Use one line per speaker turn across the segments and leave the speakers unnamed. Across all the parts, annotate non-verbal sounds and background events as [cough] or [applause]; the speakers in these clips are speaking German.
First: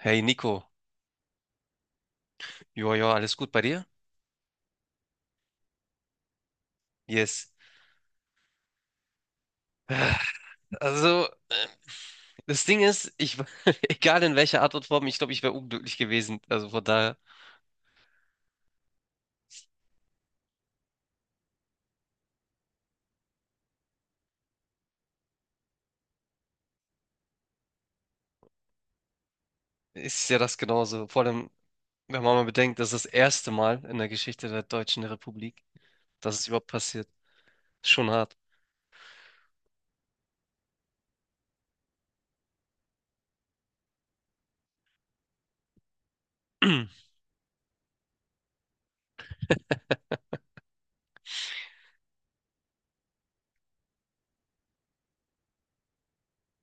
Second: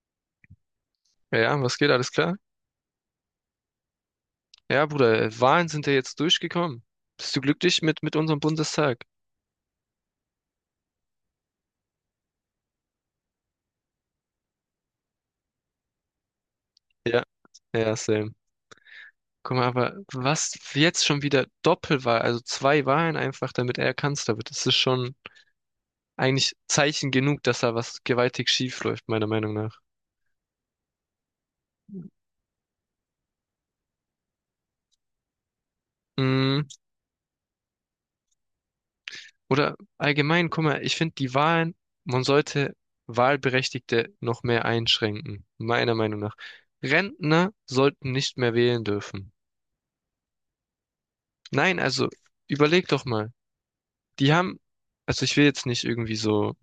Hey Nico,
Ja, ja, was geht? Alles klar?
ja, alles gut bei dir?
Ja, Bruder, Wahlen sind ja jetzt durchgekommen. Bist du
Yes.
glücklich mit unserem Bundestag?
Ah, Also, äh, das Ding ist, [laughs] egal in welcher Art und Form, ich glaube, ich wäre unglücklich gewesen. Also von daher
Ja, ja, same. Guck mal, aber was jetzt schon wieder Doppelwahl, also zwei Wahlen einfach, damit er Kanzler wird, das ist schon eigentlich Zeichen genug, dass da was gewaltig schief läuft, meiner Meinung nach.
ist ja das genauso. Vor allem, wenn man mal bedenkt, das ist das erste Mal in der Geschichte der Deutschen Republik, dass es
Mm,
überhaupt passiert. Schon hart.
oder allgemein, guck mal, ich finde die Wahlen, man sollte Wahlberechtigte noch mehr einschränken, meiner Meinung nach.
[clears throat]
Rentner sollten nicht mehr wählen dürfen. Nein, also überleg doch mal. Die haben, also ich will jetzt nicht irgendwie so,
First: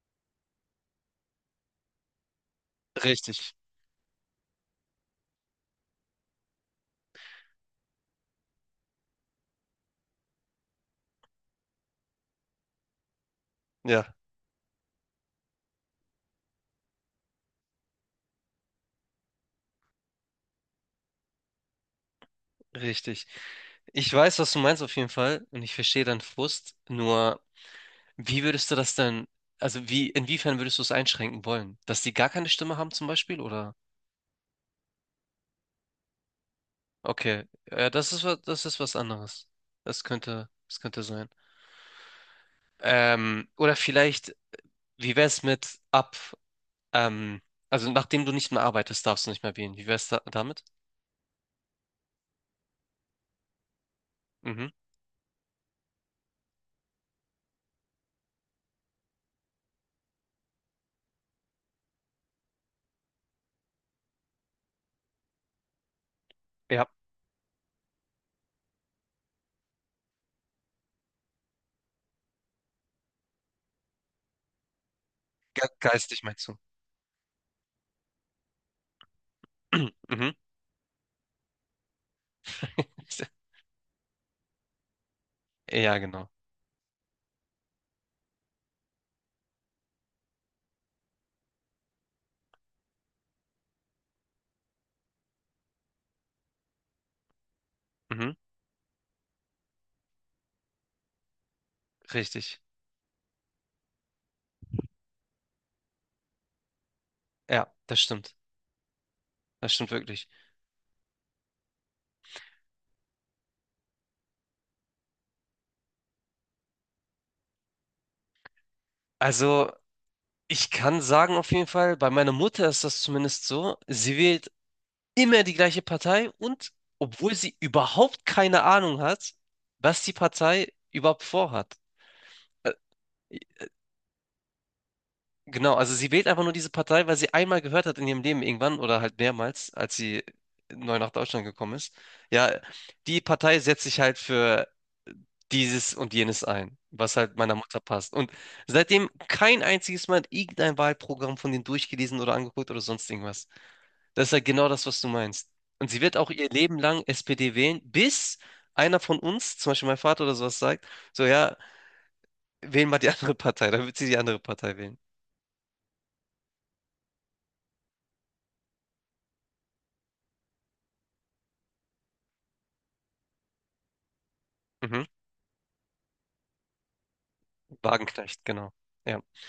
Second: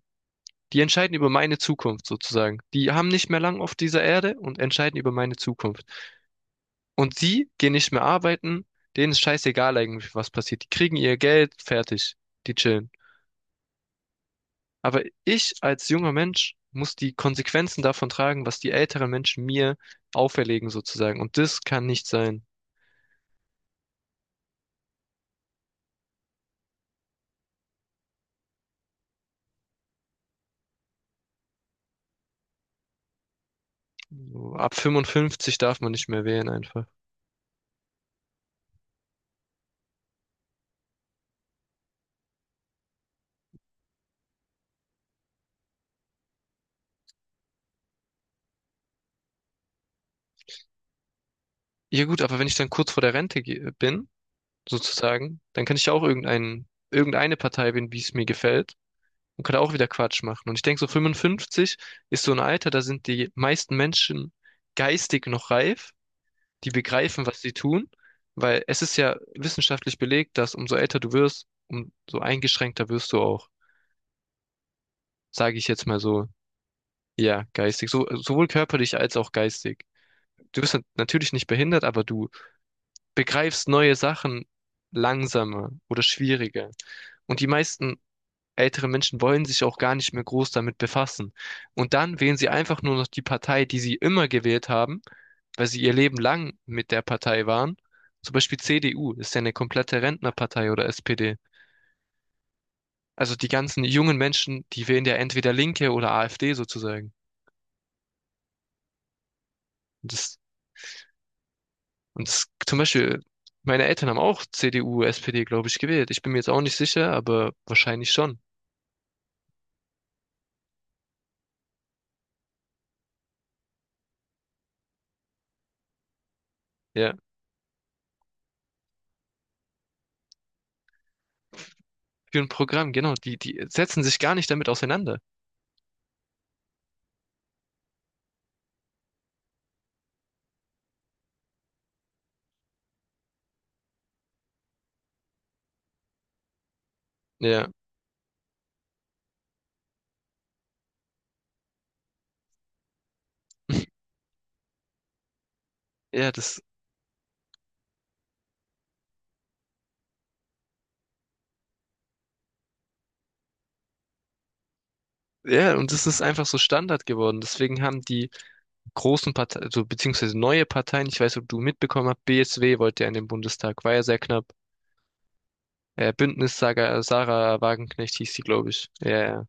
die entscheiden über meine Zukunft sozusagen. Die haben nicht mehr
Richtig.
lang auf dieser Erde und entscheiden über meine Zukunft. Und die gehen nicht mehr arbeiten, denen ist scheißegal eigentlich, was passiert. Die kriegen ihr Geld, fertig, die chillen.
Ja,
Aber ich als junger Mensch muss die Konsequenzen davon tragen, was die älteren Menschen mir auferlegen sozusagen. Und das kann nicht sein.
richtig. Ich weiß, was du meinst auf jeden Fall und ich verstehe deinen Frust, nur. Wie würdest du das denn, also inwiefern würdest du es einschränken wollen? Dass die gar keine Stimme haben zum Beispiel, oder?
So, ab 55 darf man nicht mehr wählen einfach.
Okay, ja, das ist was anderes. Das könnte sein. Oder vielleicht, wie wäre es mit ab, ähm, also nachdem du nicht mehr arbeitest, darfst du nicht mehr wählen. Wie wäre es da, damit?
Ja gut, aber wenn ich dann kurz vor der Rente bin,
Mhm.
sozusagen. Dann kann ich ja auch irgendeine Partei wählen, wie es mir gefällt und kann auch wieder Quatsch machen. Und ich denke, so 55 ist so ein Alter, da sind die meisten Menschen geistig noch reif, die
Ja,
begreifen, was sie tun, weil es ist ja wissenschaftlich belegt, dass umso älter du wirst, umso eingeschränkter wirst du auch, sage
ge
ich jetzt mal
geistig
so.
meinst du.
Ja, geistig, so, sowohl körperlich als auch geistig.
[clears throat] Mhm.
Du bist natürlich nicht behindert, aber du
[laughs]
begreifst neue Sachen langsamer
Ja,
oder
genau.
schwieriger. Und die meisten ältere Menschen wollen sich auch gar nicht mehr groß damit befassen. Und dann wählen sie einfach nur noch die Partei, die sie immer gewählt haben, weil sie ihr Leben lang mit der Partei waren.
Mhm.
Zum Beispiel CDU ist ja eine komplette Rentnerpartei oder SPD.
Richtig.
Also die ganzen jungen Menschen, die wählen ja entweder Linke oder AfD sozusagen.
Ja, das stimmt. Das stimmt
Und
wirklich.
das, und das, zum Beispiel, meine Eltern haben auch CDU, SPD, glaube ich, gewählt. Ich bin mir jetzt auch nicht sicher, aber wahrscheinlich schon.
Also. Ich kann sagen auf jeden Fall, bei meiner Mutter ist das zumindest so. Sie wählt immer die gleiche Partei und
Ja.
obwohl sie überhaupt keine Ahnung hat, was die Partei überhaupt vorhat.
Für ein
Äh,
Programm, genau. Die, die setzen sich gar nicht damit auseinander.
Genau, also sie wählt einfach nur diese Partei, weil sie einmal gehört hat in ihrem Leben irgendwann oder halt mehrmals, als sie neu nach Deutschland gekommen ist. Ja, die Partei setzt sich halt für dieses und jenes ein, was halt meiner
Ja.
Mutter passt. Und seitdem kein einziges Mal irgendein Wahlprogramm von denen durchgelesen oder angeguckt oder sonst irgendwas. Das ist ja genau das, was du meinst. Und sie wird auch
Ja,
ihr
das
Leben lang SPD wählen, bis einer von uns, zum Beispiel mein Vater oder sowas, sagt, so ja, wählen mal die [laughs] andere Partei, dann wird sie die andere Partei wählen.
Ja, und es ist einfach so Standard geworden. Deswegen haben die großen Parteien, also beziehungsweise neue Parteien, ich weiß, ob du mitbekommen hast, BSW wollte ja in den Bundestag, war ja sehr knapp.
Mhm.
Bündnis Saga, Sarah Wagenknecht hieß
Wagenknecht,
sie,
genau.
glaube ich. Ja,
Ja.
ja.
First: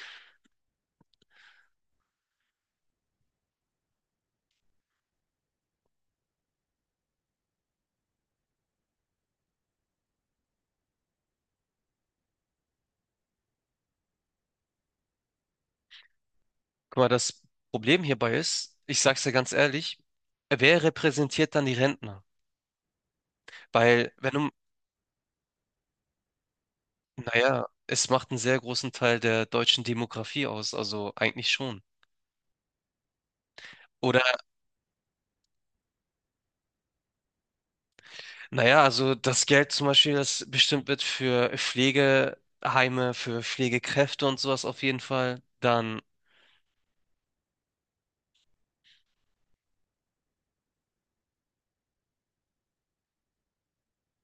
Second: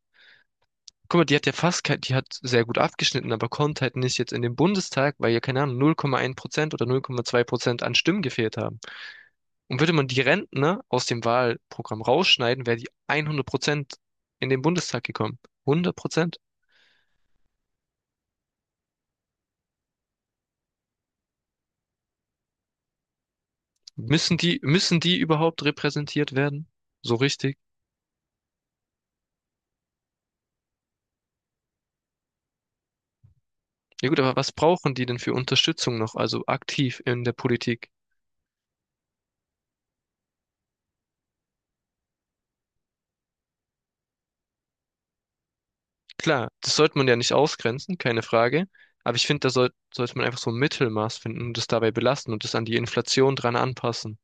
Guck mal, die hat ja fast, die hat sehr gut abgeschnitten, aber kommt halt nicht jetzt in den Bundestag, weil ja, keine Ahnung, 0,1% oder 0,2% an Stimmen gefehlt haben. Und würde man die Rentner aus dem Wahlprogramm rausschneiden, wäre die 100% in den Bundestag gekommen. 100%.
Guck mal, das Problem hierbei ist, ich sag's dir ganz ehrlich, wer repräsentiert dann die Rentner? Weil, wenn du,
Müssen die überhaupt repräsentiert werden? So richtig?
naja, es macht einen sehr großen Teil der deutschen Demografie aus, also eigentlich schon.
Ja gut,
Oder
aber was brauchen die denn für Unterstützung noch, also aktiv in der Politik?
naja, also das Geld zum Beispiel, das bestimmt wird für Pflegeheime, für Pflegekräfte und sowas auf jeden Fall, dann
Klar, das sollte man ja nicht ausgrenzen, keine Frage. Aber ich finde, da sollte man einfach so ein Mittelmaß finden und das dabei belassen und das an die Inflation dran anpassen.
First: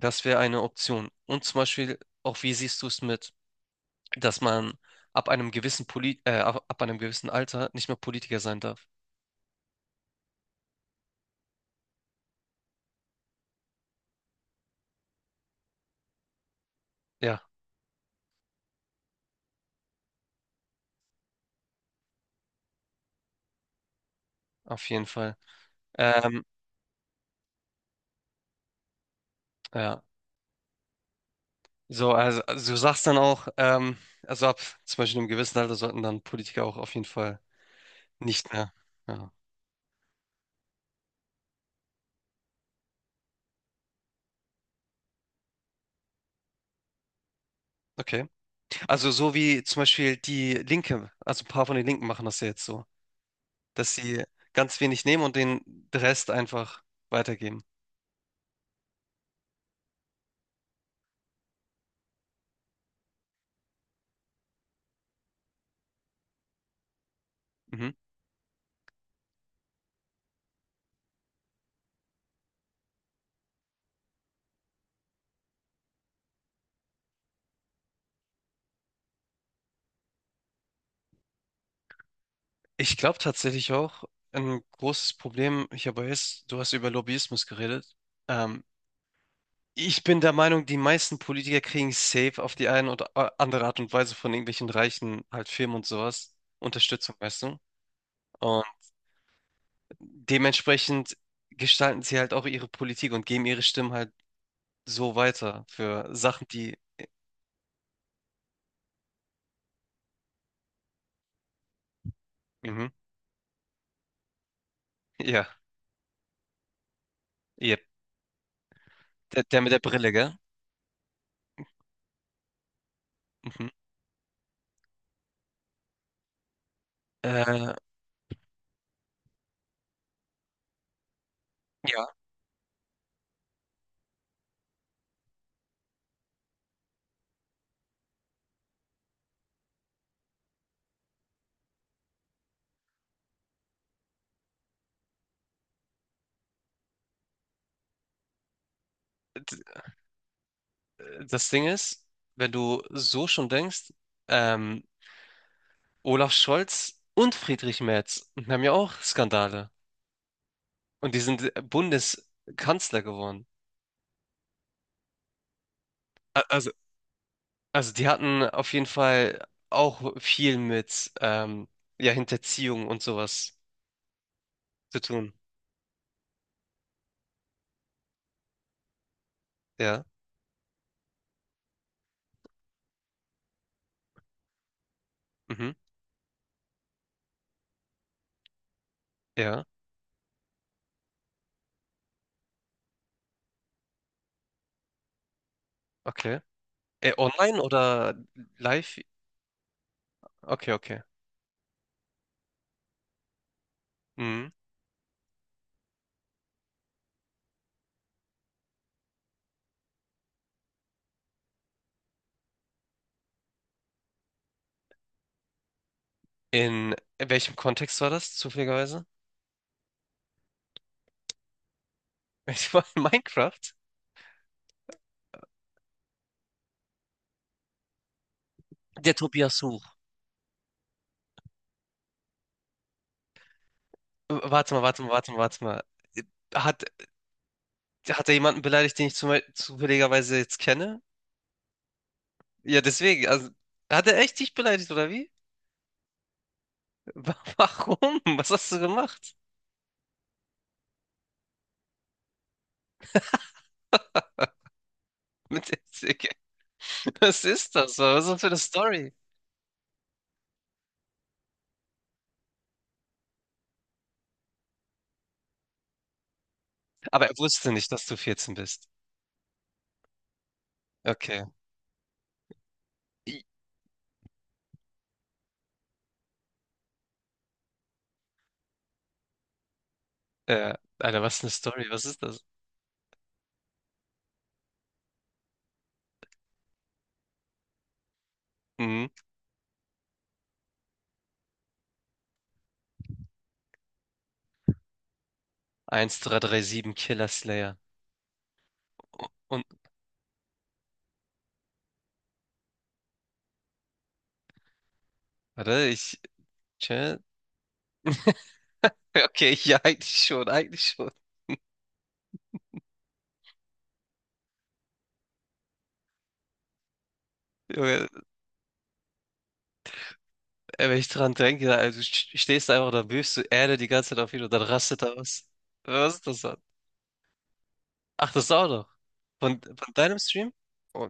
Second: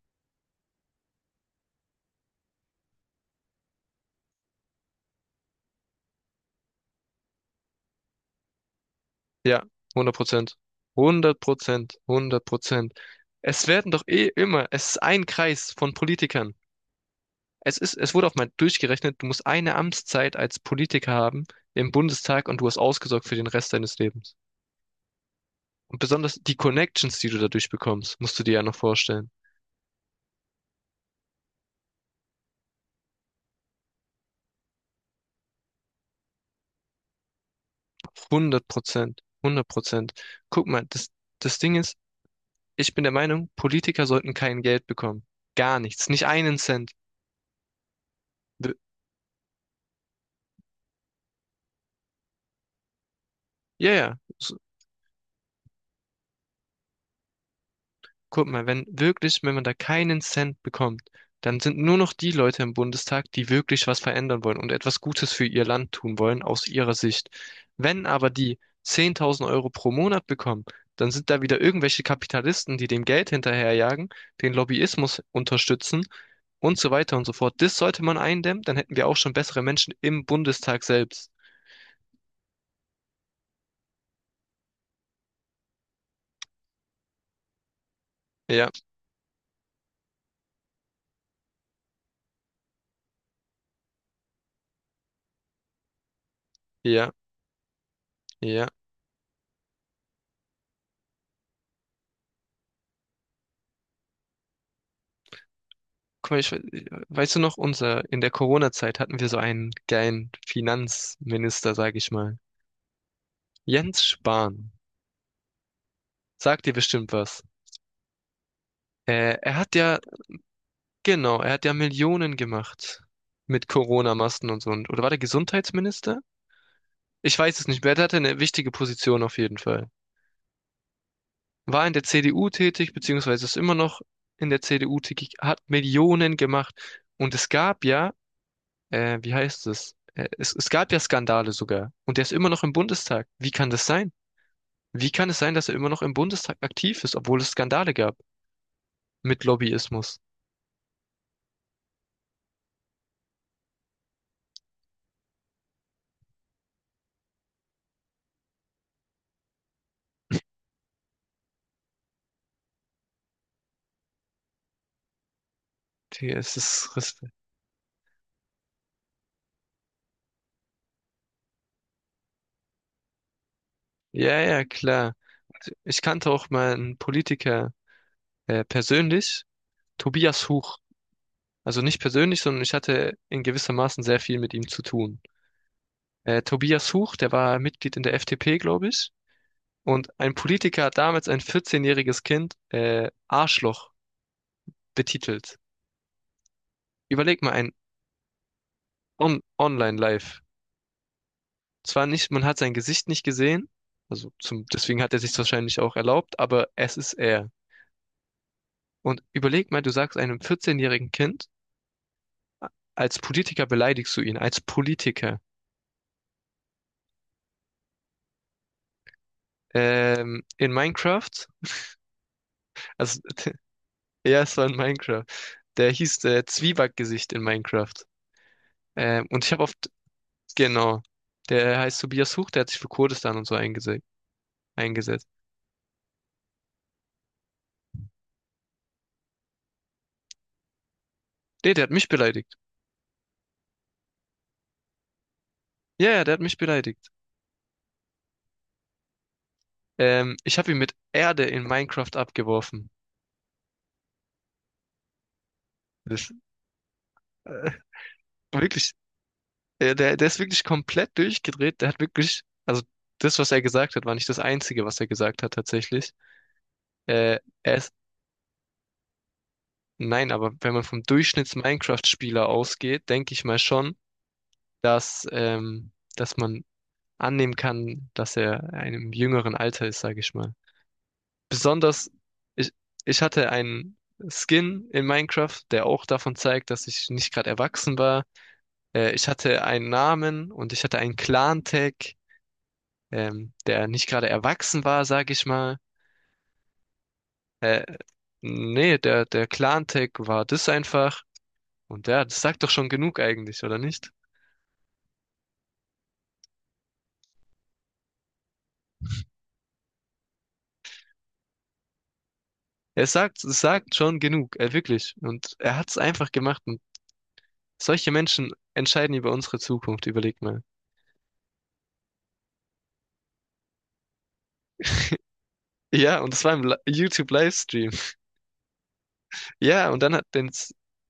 das wäre eine Option. Und zum Beispiel auch, wie siehst du es mit, dass man ab einem gewissen Alter nicht mehr Politiker sein darf?
Ja, 100%. 100%, hundert Prozent. Es werden doch eh immer, es ist ein Kreis von Politikern.
Ja,
Es ist, es wurde auch mal durchgerechnet, du musst eine Amtszeit als Politiker haben im Bundestag und du hast ausgesorgt für den Rest deines Lebens.
auf jeden Fall.
Und besonders
Ähm,
die Connections, die du dadurch bekommst, musst du dir ja noch vorstellen.
ja, also du sagst dann auch, also ab zum Beispiel einem gewissen Alter sollten dann Politiker auch auf jeden Fall nicht
Hundert
mehr.
Prozent,
Ja,
Hundert Prozent. Guck mal, das, das Ding ist, ich bin der Meinung, Politiker sollten kein Geld bekommen. Gar nichts, nicht einen Cent.
okay.
Wir-
Also so wie zum Beispiel die Linke, also ein paar von den Linken machen das ja jetzt so,
Ja,
dass
ja,
sie
s-
ganz wenig nehmen und den Rest einfach weitergeben.
Guck mal, wenn wirklich, wenn man da keinen Cent bekommt, dann sind nur noch die Leute im Bundestag, die wirklich was verändern wollen und etwas Gutes für ihr Land tun wollen, aus ihrer Sicht.
Mhm.
Wenn aber die 10.000 € pro Monat bekommen, dann sind da wieder irgendwelche Kapitalisten, die dem Geld hinterherjagen, den Lobbyismus unterstützen und so weiter und so fort. Das sollte man eindämmen, dann hätten wir auch schon bessere Menschen im Bundestag selbst.
Ich glaube tatsächlich auch, ein großes Problem, ich habe jetzt, du hast über Lobbyismus geredet. Ähm,
Ja,
ich bin der Meinung, die meisten Politiker kriegen safe auf die eine oder andere Art und Weise von irgendwelchen reichen halt Firmen und sowas
ja,
Unterstützung, weißt du? Und
ja.
dementsprechend gestalten sie halt auch ihre Politik und geben ihre Stimmen halt so weiter für
Guck mal,
Sachen, die
weißt du noch, unser, in der Corona-Zeit hatten wir so einen geilen Finanzminister, sag ich mal.
mhm.
Jens Spahn.
Ja,
Sagt dir bestimmt was.
ja. Der,
Er
der mit
hat
der
ja,
Brille, gell?
genau, er hat ja Millionen gemacht
Mhm.
mit Corona-Masken und so. Und, oder war der Gesundheitsminister? Ich weiß es
Äh,
nicht mehr. Er hatte eine wichtige Position auf jeden Fall. War in der
ja,
CDU tätig, beziehungsweise ist immer noch in der CDU tätig, hat Millionen gemacht. Und es gab ja wie heißt es? Es gab ja Skandale sogar. Und der ist immer noch im Bundestag. Wie kann das sein? Wie kann es sein, dass er immer noch im Bundestag aktiv ist, obwohl es Skandale gab mit
d-
Lobbyismus?
das Ding ist, wenn du so schon denkst, ähm, Olaf Scholz und Friedrich Merz haben ja auch Skandale. Und die sind Bundeskanzler geworden.
Digga,
A- Also, also die hatten auf jeden Fall auch viel mit ja, Hinterziehung und sowas
Ja, ja,
zu
klar.
tun.
Und ich kannte auch mal einen Politiker persönlich,
Ja,
Tobias Huch. Also nicht persönlich, sondern ich hatte in gewissermaßen sehr viel mit ihm zu tun.
mhm.
Tobias Huch, der war Mitglied in der FDP, glaube ich.
Ja,
Und ein Politiker hat damals ein 14-jähriges Kind Arschloch betitelt.
okay.
Überleg mal
Online
ein
oder live?
On Online-Live.
Okay, okay.
Zwar nicht, man hat sein Gesicht nicht gesehen, also
Mhm.
zum, deswegen hat er sich wahrscheinlich auch erlaubt, aber es ist er. Und überleg mal, du sagst einem 14-jährigen Kind, als Politiker beleidigst du ihn, als Politiker.
In welchem Kontext war das, zufälligerweise? [laughs]
In Minecraft,
Ich war in
also [laughs]
Minecraft.
ja, es war in Minecraft. Der hieß Zwiebackgesicht in Minecraft.
Der
Und ich
Tobias
habe
Such.
oft, genau, der heißt Tobias Huch, der hat sich für Kurdistan und so
Warte mal, warte mal,
eingesetzt.
warte mal, warte mal. Äh, Hat, hat er jemanden beleidigt, den ich zufälligerweise jetzt kenne?
Nee, der hat mich beleidigt.
Ja, deswegen. Also, hat er echt dich beleidigt, oder wie?
Ja, ja, der hat mich beleidigt.
[laughs] Warum? Was hast du gemacht?
Ich habe ihn mit Erde in Minecraft abgeworfen.
[laughs] Mit der Zicke?
Das,
Was
äh,
ist das? Was ist das für eine
wirklich,
Story?
der, der ist wirklich komplett durchgedreht. Der hat wirklich, also das, was er gesagt hat, war nicht das Einzige, was er gesagt hat tatsächlich.
Aber er
Äh,
wusste
er
nicht,
ist,
dass du 14 bist.
nein, aber wenn man vom
Okay.
Durchschnitts-Minecraft-Spieler ausgeht, denke
I-
ich mal schon, dass, ähm, dass man annehmen kann, dass er in einem jüngeren Alter ist, sage ich mal.
Äh, Alter, was eine Story? Was
Besonders,
ist das?
ich, ich hatte einen Skin in Minecraft, der auch davon zeigt, dass ich nicht gerade erwachsen war.
Mhm.
Ich hatte einen Namen und ich hatte einen Clan-Tag, der nicht gerade erwachsen war, sag ich mal.
1337 Killer Slayer.
Äh, Nee, der, der
Und,
Clan-Tag war das einfach. Und ja, das sagt doch schon genug eigentlich, oder nicht?
warte, ich. Chat. [laughs] Okay, ja, eigentlich schon, eigentlich schon.
Er sagt, es sagt schon genug, wirklich. Und er hat es einfach gemacht. Und
Junge,
solche Menschen entscheiden über unsere Zukunft, überleg mal.
ey, wenn ich dran denke, also du stehst einfach da, wirfst du Erde die ganze Zeit auf ihn und dann rastet er was. Was
Ja,
ist
und
das
das war
dann?
im YouTube-Livestream. [laughs]
Ach, das auch noch.
Ja,
Von
und dann
deinem
hat den,
Stream? Oh,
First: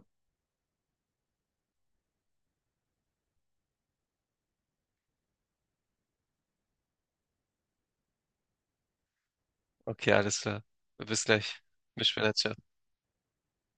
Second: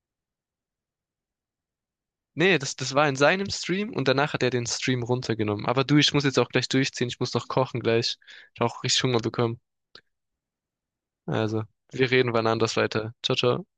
Nee, das, das war in seinem Stream und danach hat er den Stream runtergenommen. Aber du, ich muss jetzt auch gleich durchziehen. Ich muss noch kochen gleich. Ich habe auch richtig Hunger bekommen.
okay, alles klar. Bis gleich.
Also,
Bis
wir
später.
reden wann
Ciao.
anders weiter. Ciao, ciao.